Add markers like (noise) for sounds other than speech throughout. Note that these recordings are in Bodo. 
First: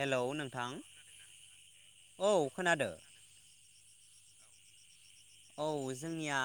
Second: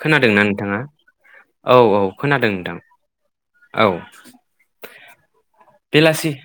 हेलौ खोनादोंना नोंथां नोंथाङा? औ औ खोनादों नोंथां औ। औ बेलासि जोंनिया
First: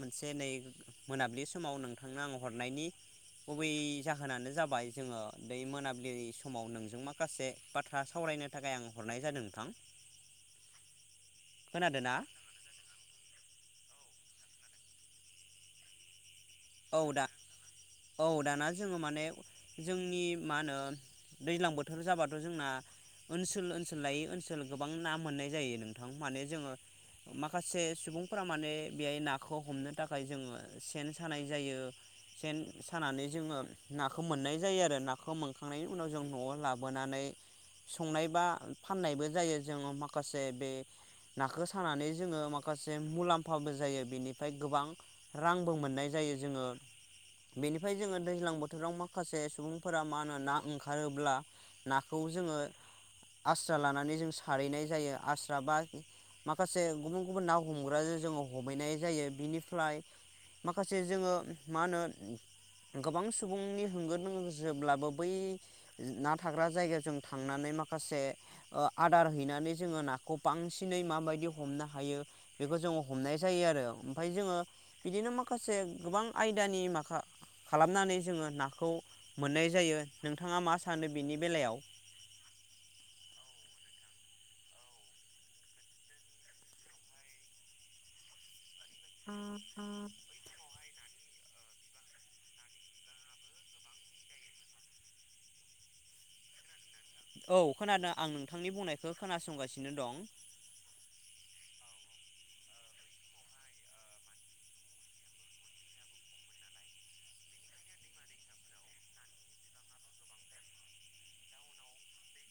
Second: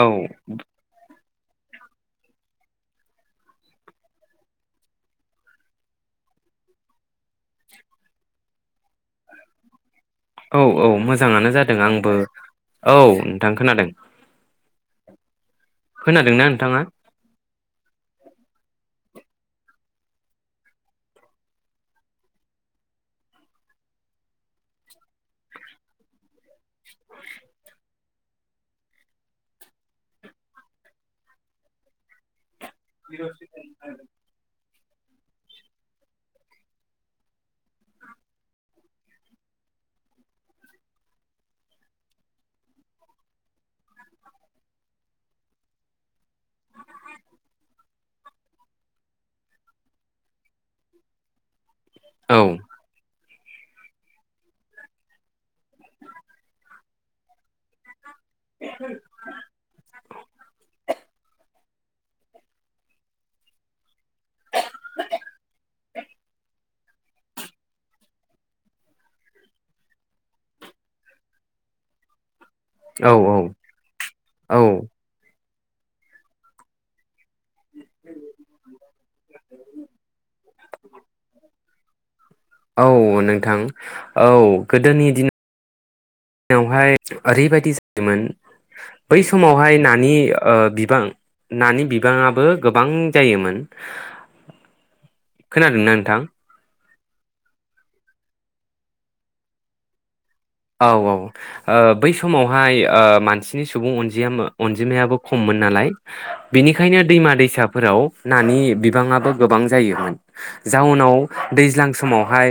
औ मोनसे नै मोनाबिलि समाव नोंथांनो आं हरनायनि गुबै जाहोनानो जाबाय जोङो बे मोनाबिलि समाव नोंजों माखासे बाथ्रा सावरायनो थाखाय आं हरनाय जादों नोंथां। औ औ मोज जाङानो जादों खोनादों ना आंबो, औ नोंथां खोनादों। खोनादों नों औ दा औ। दाना जोङो माने जोंनि मा होनो दैज्लां बोथोर जाबाथ' जोंना ओनसोल ओनसोल लायै ओनसोल गोबां ना मोननाय जायो नोंथां माने जोङो माखासे सुबुंफोरा माने बेहाय नाखौ हमनो थाखाय जोङो सेन सानाय जायो सेन सानानै जोङो नाखौ मोननाय जायो आरो नाखौ मोनखांनायनि उनाव जों न'आव लाबोनानै संनाय बा फान्नायबो जायो जोङो माखासे बे नाखौ सानानै जोङो माखासे मुलाम्फाबो जायो बेनिफ्राय गोबां रांबो मोननाय जायो जोङो बेनिफ्राय जोङो दैज्लां बोथोराव माखासे सुबुंफोरा मा होनो ना ओंखारोब्ला नाखौ औ जोङो आस्रा लानानै जों सारहैनाय जायो आस्रा बा माखासे गुबुन गुबुन ना हमग्रा जोङो हमैनाय जायो बिनिफ्राय मा जोङो मा होनो गोबां सुबुंनि होंगो दोंगो जेब्लाबो बै ना थाग्रा जायगाजों थांनानै माखासे ओ आदार हैनानै जोङो नाखौ बांसिनै माबायदि हमनो हायो। बेखौ जोङो औ हमनाय जायो आरो ओमफाय जोङो औ बिदिनो मा खासे गोबां आयदानि माखा खालामनानै जोङो नाखौ मोननाय जायो, नोंथाङा मा सानो बेनि बेलायाव? औ नोंथां औ गोदोनि दिन नावहाय ओरैबायदि जायोमोन बै समावहाय नानि ओ बिबां नानि बिबाङाबो गोबां जायोमोन, खोनादोंना नोंथां? औ खोनादों आं नोंथांनि बुंनायखौ खोनासंगासिनो दं। औ औ ओ बै समावहाय ओ मानसिनि सुबुं अनजि अनजिमायाबो खममोन नालाय बेनिखायनो दैमा दैसाफोराव नानि बिबाङाबो गोबां जायोमोन जाउनाव दैज्लां समावहाय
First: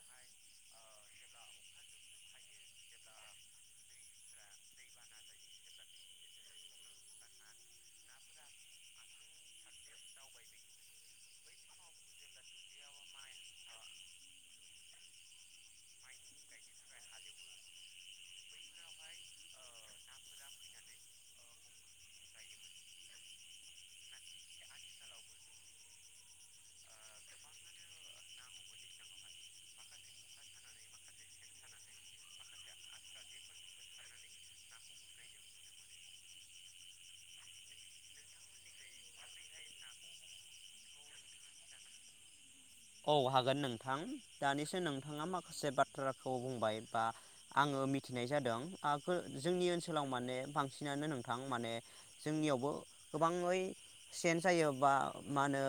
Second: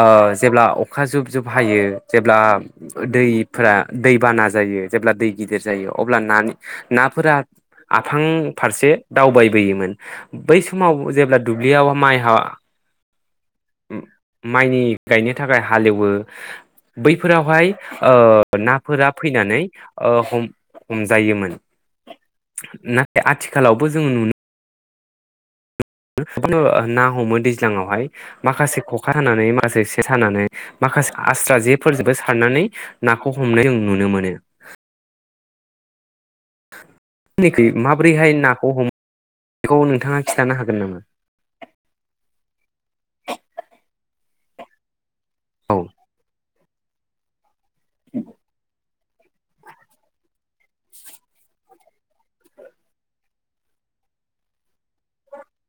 ओ जेब्ला अखा जुब जुब हायो जेब्ला दैफोरा दै बाना जायो जेब्ला दै गिदिर जायो अब्ला नानि नाफोरा आफां फारसे दावबायबोयोमोन बै समाव जेब्ला दुब्लियाव माइहा उम माइनि गायनो थाखाय हालेवो बैफोरावहाय ओ नाफोरा फैनानै ओ हम हमजायोमोन नाथाय आथिखालावबो जों नुनो ना हमो दैज्लाङावहाय माखासे ख'खा हानानै माखासे से सानानै माखासे आस्रा जेफोरजोंबो सारनानै नाखौ हमनाय जों नुनो मोनो। (unintelligible) माबोरैहाय नाखौ हम खौ नोंथाङा खिथानो हागोन नामा? औ हागोन नोंथां दानिसो नोंथाङा माखासे औ बाथ्राखौ बुंबाय बा, आङो मिथिनाय जादों, आ फोर जोंनि ओनसोलाव माने बांसिनानो नोंथां माने जोंनियावबो गोबाङै सेन सायो बा मा होनो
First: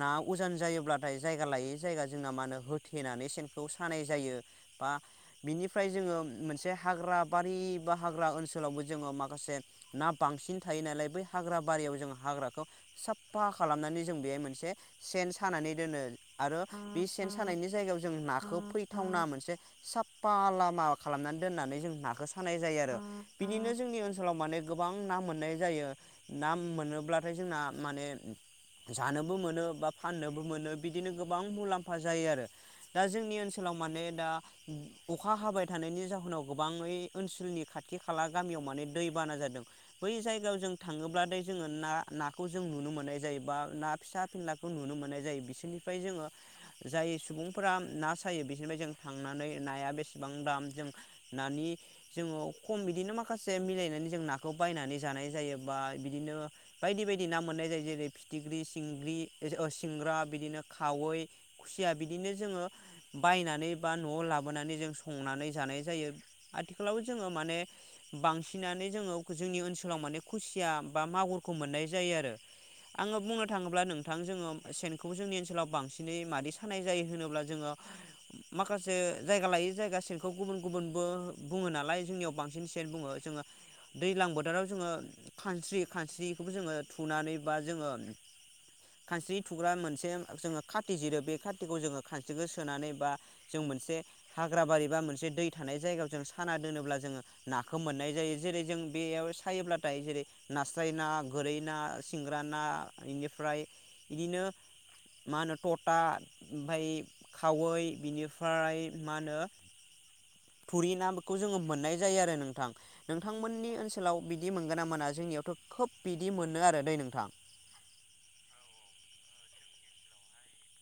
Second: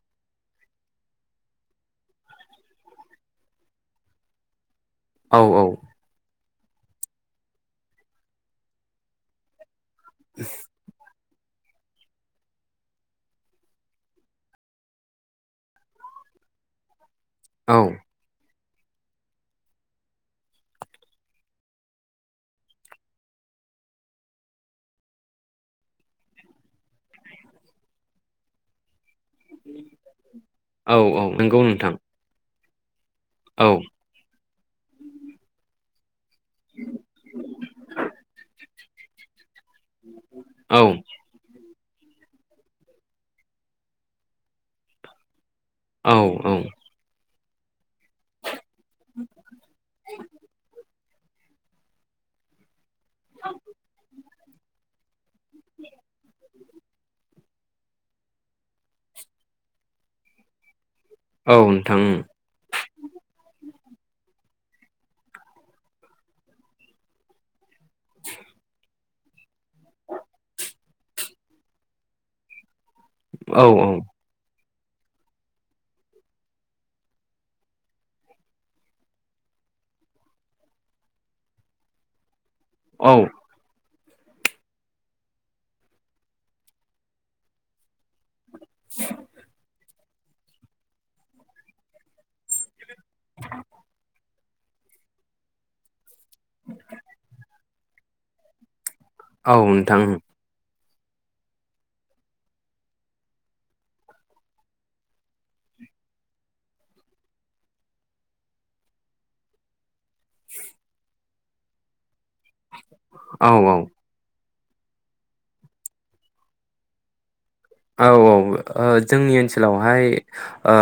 ना उजान जायोब्लाथाय, जायगा लायै जायगा जोंना मा होनो होथेनानै सेनखौ सानाय जायो। बा औ औ बिनिफ्राय जोङो मोनसे, जे हाग्राबारि बा हाग्रा ओनसोलावबो जोङो माखासे, ना बांसिन थायो नालाय बै, हाग्रा बारियाव जों हाग्राखौ साफा खालामनानै जों बेहाय मोनसे सेन सानानै दोनो, आरो बिस सेन सानायनि औ जायगायाव जों नाखौ फै, थावना मोनसे साफा लामा खालामनानै दोननानै जों नाखौ सानाय जायो आरो बिदिनो जोंनि ओनसोलाव माने गोबां ना मोननाय जायो ना मोनोब्लाथाय जोंना माने, जानोबो मोनो बा फाननोबो मोनो, औ बिदिनो औ गोबां नंगौ नोंथां मुलाम्फा जायो आरो बुजियाखै दा जोंनि औ ओनसोलाव माने दा, अखा हाबाय थानायनि जाहोनाव, गोबाङै ओनसोलनि खाथि खाला गामियाव माने, दै बाना जादों। बै जायगायाव जों औ थाङोब्ला जोङो, ना नाखौ जों नुनो मोननाय जायो बा ना फिसा फिनलाखौ नुनो मोननाय जायो बिसोरनि ओमफाय औ जोङो जाय सुबुं फोरा ना सायो बि बिनिफ्राय जों थांनानै नाया बेसेबां दाम जों नानि जोङो खम बिदिनो माखासे मिलायनानै जों ना खौ बायनानै जानाय जायो बा बिदिनो बायदि बायदि ना मोननाय जायो जेरै फिथिख्रि सिंग्रि ओ सिंग्रा बिदिनो, खावै औ खुसिया नोंथां बिदिनो जोङो बायनानै, बा न'आव लाबोनानै जों संनानै जानाय जायो आथिखालाव जोङो माने बांसिनानो जोङो जोंनि ओनसोलाव माने खुसिया बा मागुरखौ मोननाय जायो आरो आङो बुंनो औ थाङोब्ला औ नोंथां जोङो, सेनखौ जोंनि ओनसोलाव बांसिनै मादि सानाय जायो होनोब्ला जोङो माखासे जायगा लायै जायगा सेनखौ गुबुन गुबुनबो बुङो नालाय जोंनियाव बां बांसिन सेन बुङो औ जोङो, दैलां बोथोराव जोङो खानस्रि खानस्रिखौबो जोङो थुनानै बा जोङो, खानस्रि थुग्रा मोनसे जोङो खाथि जिरो बे खाथिखौ जोङो खान जोङो सोनानै बा जों मोनसे हाग्रा बारि बा मोनसे दै थानाय जायगायाव जों साना दोनोब्ला जोङो ना खौ मोननाय जायो जेरै जों बेयाव औ सायोब्लाथाय नोंथां जेरै नास स्राइ ना गोरै ना सिंग्रा ना इनिफ्राय इदिनो मा होनो थथा ओमफाय खावै बिनिफ्राय मा होनो थुरि ना खौ जोङो मोननाय जायो आरो नों नोंथां औ नोंथांमोननि औ ओनसोलाव बिद बिदि मोनगोन ना मोना जोंनियावथ' खोब बिदि मोनो आरो दै नोंथां। औ औ ओ जोंनि ओनसोलावहाय ओ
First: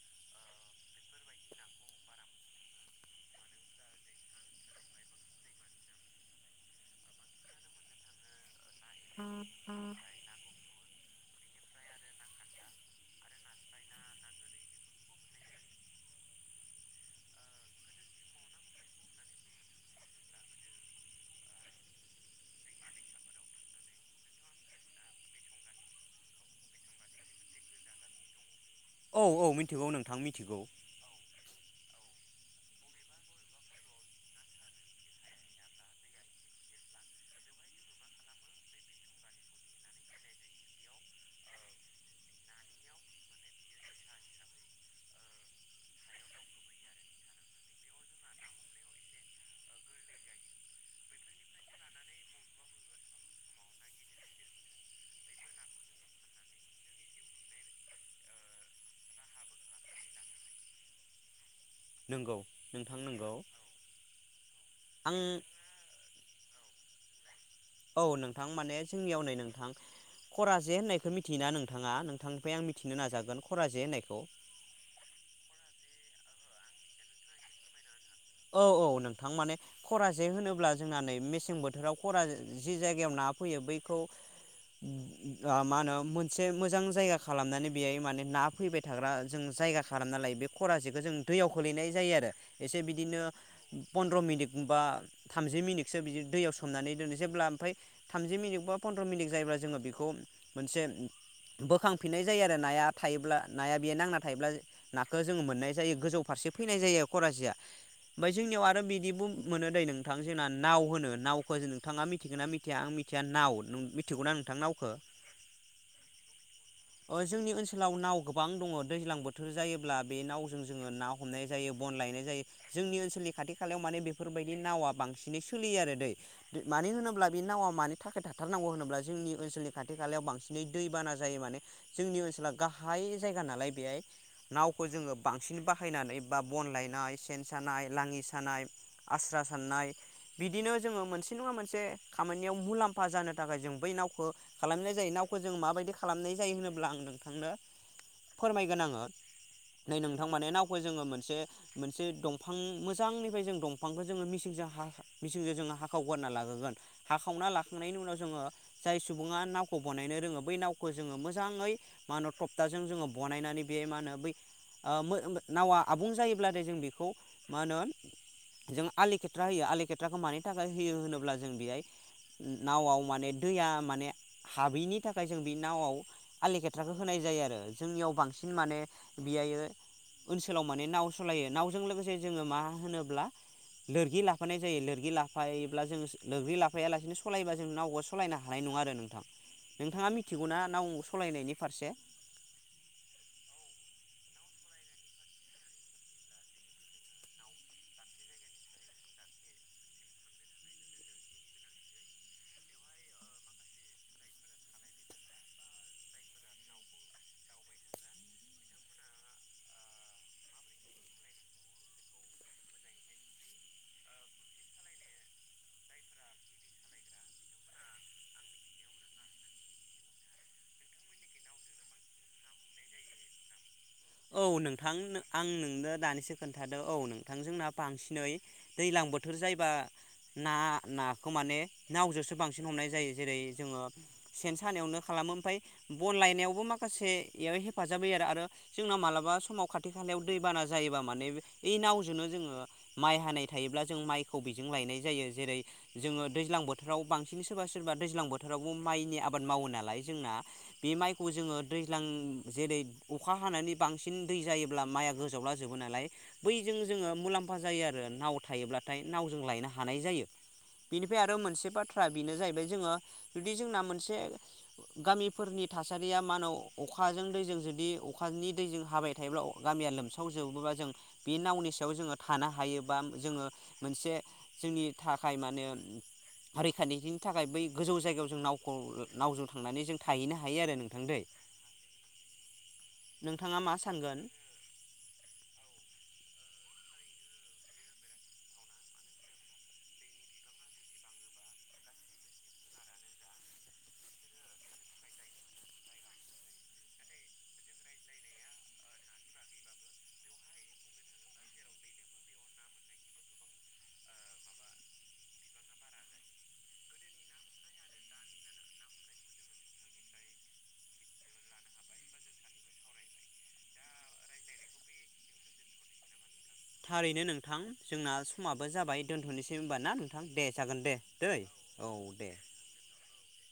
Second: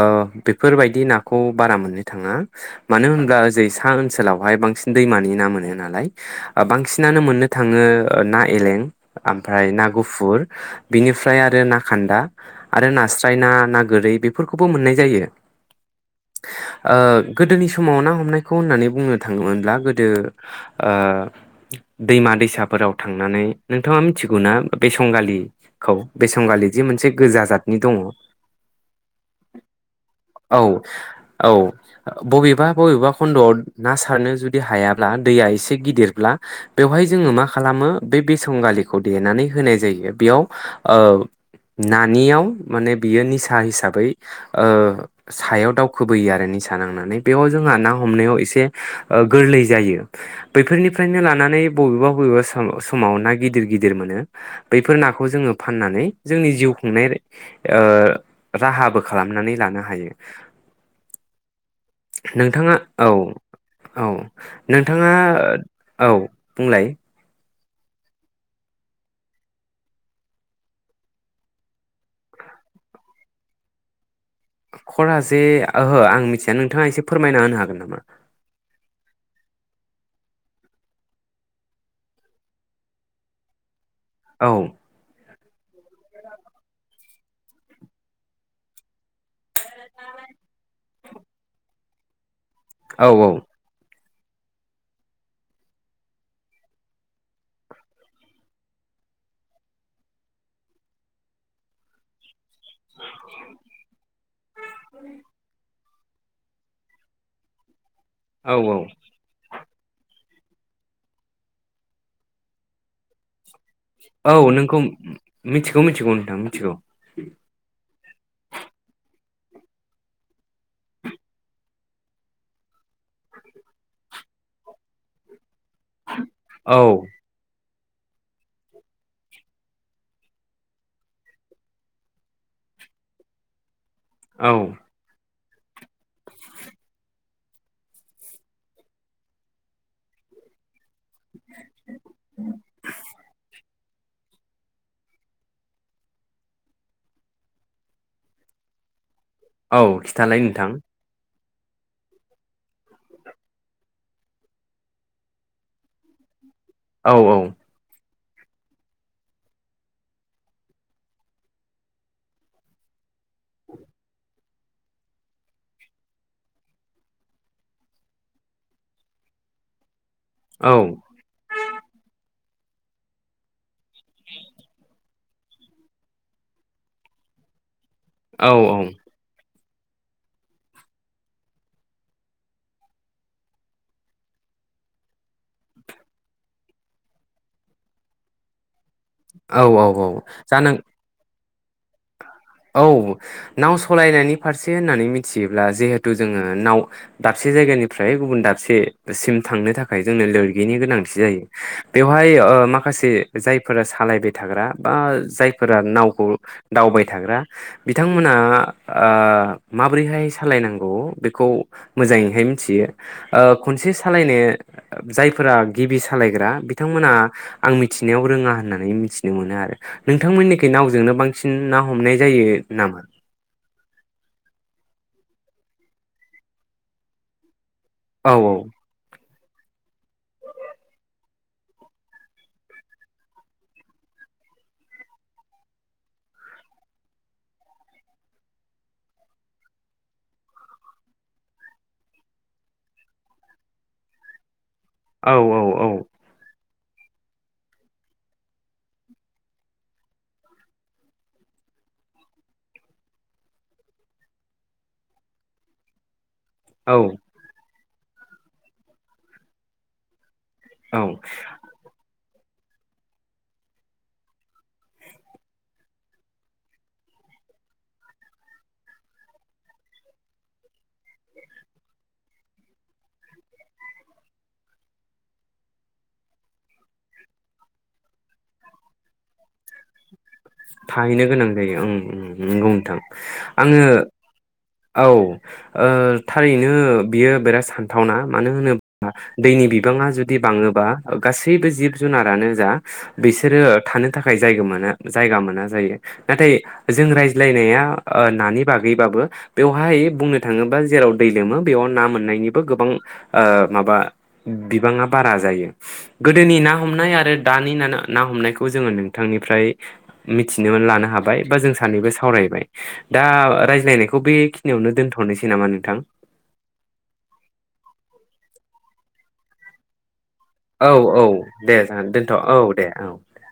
बेफोरबायदि नाखौ बारा मोननो थाङा मानो होनब्ला ओजै सा ओनसोलावहाय बांसिन दैमानि ना मोनो नालाय बांसिनानो मोननो थाङो ओ ना एलें। आमफ्राय ना गुफुर बिनिफ ओमफ्राय आरो ना खान्दा आरो नास्राय ना ना गोरै बेफोरखौबो मोननाय जायो ओ गोदोनि समाव ना हमनायखौ होननानै बुंनो थाङोमोनब्ला गोदो ओ दैमा ओ दैसाफोराव थांनानै नोंथाङा मिथिगौना बेसंगालिखौ बेसंगालि जि मोनसे गोजा जतनि दङ। औ औ मिथिगौ नोंथां मिथिगौ। औ औ बबेबा बबेबा खन्द'आव ना सारनो जुदि हायाब्ला दैया एसे गिदिरब्ला बेवहाय जोङो मा खालामो बे बेसं गालिखौ देनानै होनाय जायो बेयाव ओ नानियाव माने बियो निसा हिसाबै ओ सायाव ओ दावखोबोयो आरो निसा नांनानै बेयाव जोंहा ना हमनायाव एसे ओ गोरलै जायो बैफोरनिफ्रायनो लानानै बबेबा बबेबा सम समाव ना गिदिर गिदिर मोनो बैफोर नाखौ जोङो फाननानै जोंनि जिउ खुंनाय ओ राहाबो खालामनानै लानो हायो। नंगौ नोंथाङा नोंथां औ नंगौ औ नोंथाङा आं औ बुंलाय? औ नोंथां माने जोंनियाव नै नोंथां खरा जे होननायखौ मिथियोना नोंथाङा नोंथांनिफ्राय आं मिथिनो नाजागोन खरा जे होननायखौ। खरा जे ओहो आं मिथिया नोंथाङा एसे फोरमायना होनो हागोन नामा? औ औ नोंथां माने खरा जे होनोब्ला जोंना नै मेसें बोथोराव खरा जि जायगायाव ना फैयो बै औ। आ मा होनो मोनसे मोजां जायगा खालामनानै बेहाय माने ना फैबाय थाग्रा जों जायगा खालामना लायो बे खरा जे जों दैयाव खोलैनाय जायो आरो। औ बिदिनो। पनन्द्र' मिनिट बा थामजि मिनिटसो बिदि दैयाव सोमनानै दोनो जेब्ला ओमफ्राय थामजि मिनिट बा पन्द्र मिनिट जायोब्ला जोङो बेखौ मोनसे बोखांफिननाय जायो आरो। नाया थायोब्ला नाया बेयो नांना थायोब्ला। नाखौ जोङो मोननाय जायो। गोजौ फारसे फैनाय जायो करा जेया। ओमफाय औ जोंनियाव आरो औ बिदिबों मोनो दै नोंथां जोंना नाव होनो नावखौ नोंथाङा मिथिगोन ना मिथिया आं मिथिया नाव मिथिगौनां औ नोंथां नोंखौ नावखौ मिथिगौ मिथिगौ नोंथां मिथिगौ ओ जोंनि ओनसोलाव नाव गोबां दङ दैज्लां बोथोर बोथोर जायोब्ला बे नावजों जोङो ना हमनाय जायो बन लायनाय जायो। जोंनि ओनसोलनि खाथि खालायाव माने बेफोरबायदि नावा बांसिनै सोलियो आरो दै मानो औ होनोब्ला बेनि नावा मा थाखाय थाथारनांगौ होनोब्ला जोंनि ओनसोलनि खाथि खालायाव बांसिनै दैबाना जायो माने जोंनि ओनसोला गाहाय जायगा नालाय बेहाय औ नावखौ जोङो। बांसिन बाहायनानै बा बन लायनाय सेन सानाय, लाङि सानाय, आस्रा सानाय बिदिनो जों मोन से नङा मोनसे खामानियाव मुलाम्फा जानो थाखाय जों बै नावखौ खालामनाय जायो नावखौ जों माबायदि खालामनाय जायो होनोब्ला आं नोंथांनो फोरमायगोन आङो औ नै नोंथां खिथालाय माने नावखौ जोङो मोनसे मोन से दंफां मोजांनिफ्राय जों दंफांखौ जोङो मिसिंजों हा मिसिंजों जोङो हाखाव गारना लाबोगोन औ औ हाखावना लाखांनायनि उनाव जोङो जाय सुबुङा नावखौ बनायनो रोङो बै नावखौ जोङो मोजाङै मा होनो थप्थाजों जोङो बनायनानै बे मा होनो बै ओ मो मो नावा आबुं जायोब्लाथाय जों बेखौ मा होनो जों आलेखेथ्रा होयो खेथ्राखौ मानि थाखाय औ होयो होनोब्ला जों बेहाय नावआव माने दैया माने हाबैनि थाखाय जों बे नावआव आलि खेथ्राखौ होनाय जायो आरो जोंनियाव बांसिन माने औ बियायो ओनसोलाव माने नाव सालायो नाव जों लोगोसे जोङो मा होनोब्ला लोरगि लाफानाय जायो लोरगि लाफायोब्ला जों लोरगि लाफायालासिनो सलायबा जों नावबआ सालायनो हानाय नङा आरो नों थां औ औ नोंथाङा औ मिथिगौ ना जानो नाव सालायनायनि फारसे औ नाव सालायनायनि फारसे होननानै मिथियोब्ला जिहेथु जोङो नाव दाबसे जायगानिफ्राय गुबुन दाबसे सिम थांनो थाखाय जोंनो लोरगिनि गोनांथि जायो बेवहाय ओ माखासे जायफोरा सालायबाय थाग्रा बा जायफोरा नावखौ दावबाय थाग्रा बिथांमोना ओ माबोरैहाय सालायनांगौ बेखौ मोजाङैहाय मिथियो खनसे सालायनो जायफोरा गिबि सालायग्रा बिथांमोना आं मिथिनायाव रोङा होननानै मिथिनो मोनो आरो नोंथांमोननिखै नावजोंनो बांसिन ना हमनाय जायो नामा? औ नोंथां आं नोंनो दानिसो खोन्थादो औ नोंथां जोंना औ बांसिनै दैज्लां बोथोर बोथोर जायोबा ना नाखौ माने नावजोंसो बांसिन हमनाय जायो जेरै जोङो सेन सानायावनो खालामो ओफ्राय बन लायनायावबो माखासेयाव हेफाजाब होयो आरो आरो जोंना मालाबा समाव खाथि खालायाव दैबाना जायोबा माने ऐ नावजोंनो जोङो माइ हानाय थायोब्ला जों माइखौ जों लायनाय जायो औ जेरै औ जोङो दैज्लां बोथोर बोथोराव बांसिन सोरबा सोरबा दैज्लां बोथोरावबो माइनि आबाद मावो नालाय जोंना बे माइखौ जोङो दैज्लां जेरै अखा हानानै बांसिन दै जायोब्ला माइआ गोजावलाजोबो नालाय बैजों औ जोङो मुलाम्फा जायो आ ओ नाव थायोब्लाथाय नावजों लायनो हानाय जायो। औ बिनिफाय आरो मोनसे बाथ्रा बेनो जाहैबाय जोङो जुदि जोंना मोनसे गामिफोरनि थासारिया मा होनो अखाजों दैजों जुदि अखानि दैजों हाबाय थायोब्ला गामिया लोमसावजोबोबा जों बे नावनि सायाव जोङो थानो हायो बा जोङो मोनसे जोंनि थाखाय मा होनो रैखानि थाखाय बै गोजौ जायगायाव जों नावखौ नावजों थांनानै जों थाहैनो हायो आरो नोंथां दै थाहैनो गोनां जायो उम उम नोंगौ नोंथां। नोंथाङा मा आङो सानगोन औ ओ थारि नो बियो बिराद सानथावना मानो होनोबा दैनि बिबाङा जुदि बाङोबा गासैबो जिब जुनारानो जा बिसोरो थानो थाखाय जायगा मोनो जायगा मोना जायो नाथाय जों रायज्लायनाया ओ नानि बागैबाबो बेवहाय बुंनो थाङोबा जेराव दै लोमो बेयाव ना मोननायनिबो गोबां ओ माबा बिबाङा बारा जायो गोदोनि ना हमनाय आरो दानि न ना हमनायखौ जोङो नोंथांनिफ्राय मिथिना लानो हाबाय बा जों सानैबो सावरायबाय दा रायज्लायनायखौ बेखिनियावनो दोनथ'नोसै नामा नोंथां? थारैनो नोंथां जोंना समाब बो जाबाय दोनथ'सै होमबाना औ औ दे जागोन दे दोनथ' औ दे औ दे।